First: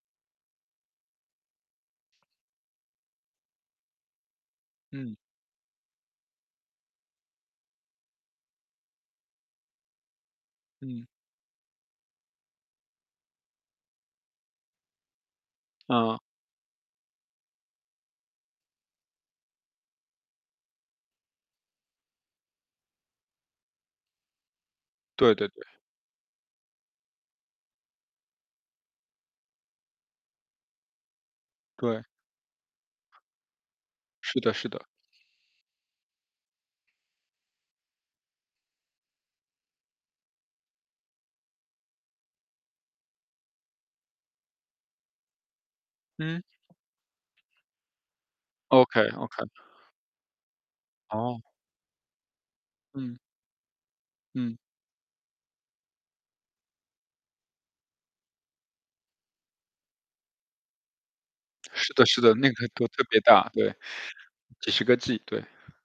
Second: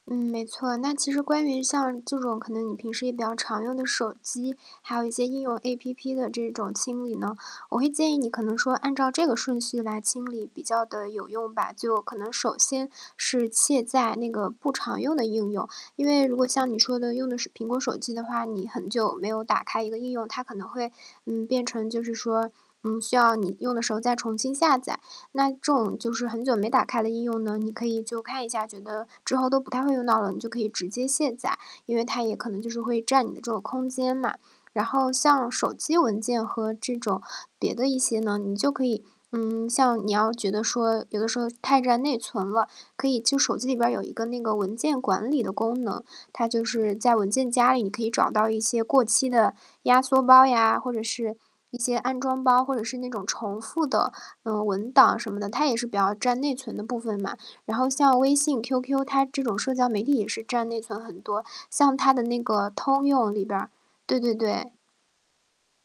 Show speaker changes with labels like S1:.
S1: 嗯，没错。那其实关于像这种可能你平时也比较常用的手机，还有一
S2: 嗯。
S1: 些应用 APP 的这种清理呢，我会建议你可能说，按照这个顺序来清理比较
S2: 嗯。
S1: 地有用吧。就可能首先是卸载那个不常用的应用，因
S2: 嗯。
S1: 为如果像你说的用的是苹果手机的话，你很久没有打开一个应用，它可能会，嗯，变成就是说，嗯，需要你用的时候再重新下载。
S2: 对对
S1: 那这
S2: 对。
S1: 种就是很久没打开的应用呢，你可以就看一下觉得，之后都不太会用到了，你就可以直接卸载，因
S2: 对。
S1: 为它也可能就是会占你的这个空间嘛。
S2: 是的是的。
S1: 然后像手机文件和这种别的一些呢，你就可以嗯，像你要觉得说，有的时候太占内存了，可以就手机里边儿有一个那个文件管理的功能，
S2: 嗯。
S1: 它就是在文件夹里，你可以找到一些
S2: OK
S1: 过期
S2: OK。
S1: 的压缩包呀，或者是
S2: 哦。
S1: 一些安装包，或者是那
S2: 嗯。
S1: 种重复的，
S2: 嗯。
S1: 嗯，文档什么的，它也是比较占内存的部分嘛。然后像微信、QQ，它这种社交媒体也是占内存很多，
S2: 是
S1: 像
S2: 的
S1: 它
S2: 是
S1: 的
S2: 的，
S1: 那
S2: 那个
S1: 个
S2: 都特
S1: 通
S2: 别
S1: 用里
S2: 大，
S1: 边儿
S2: 对。
S1: 对对
S2: 几
S1: 对。
S2: 10个 G，对。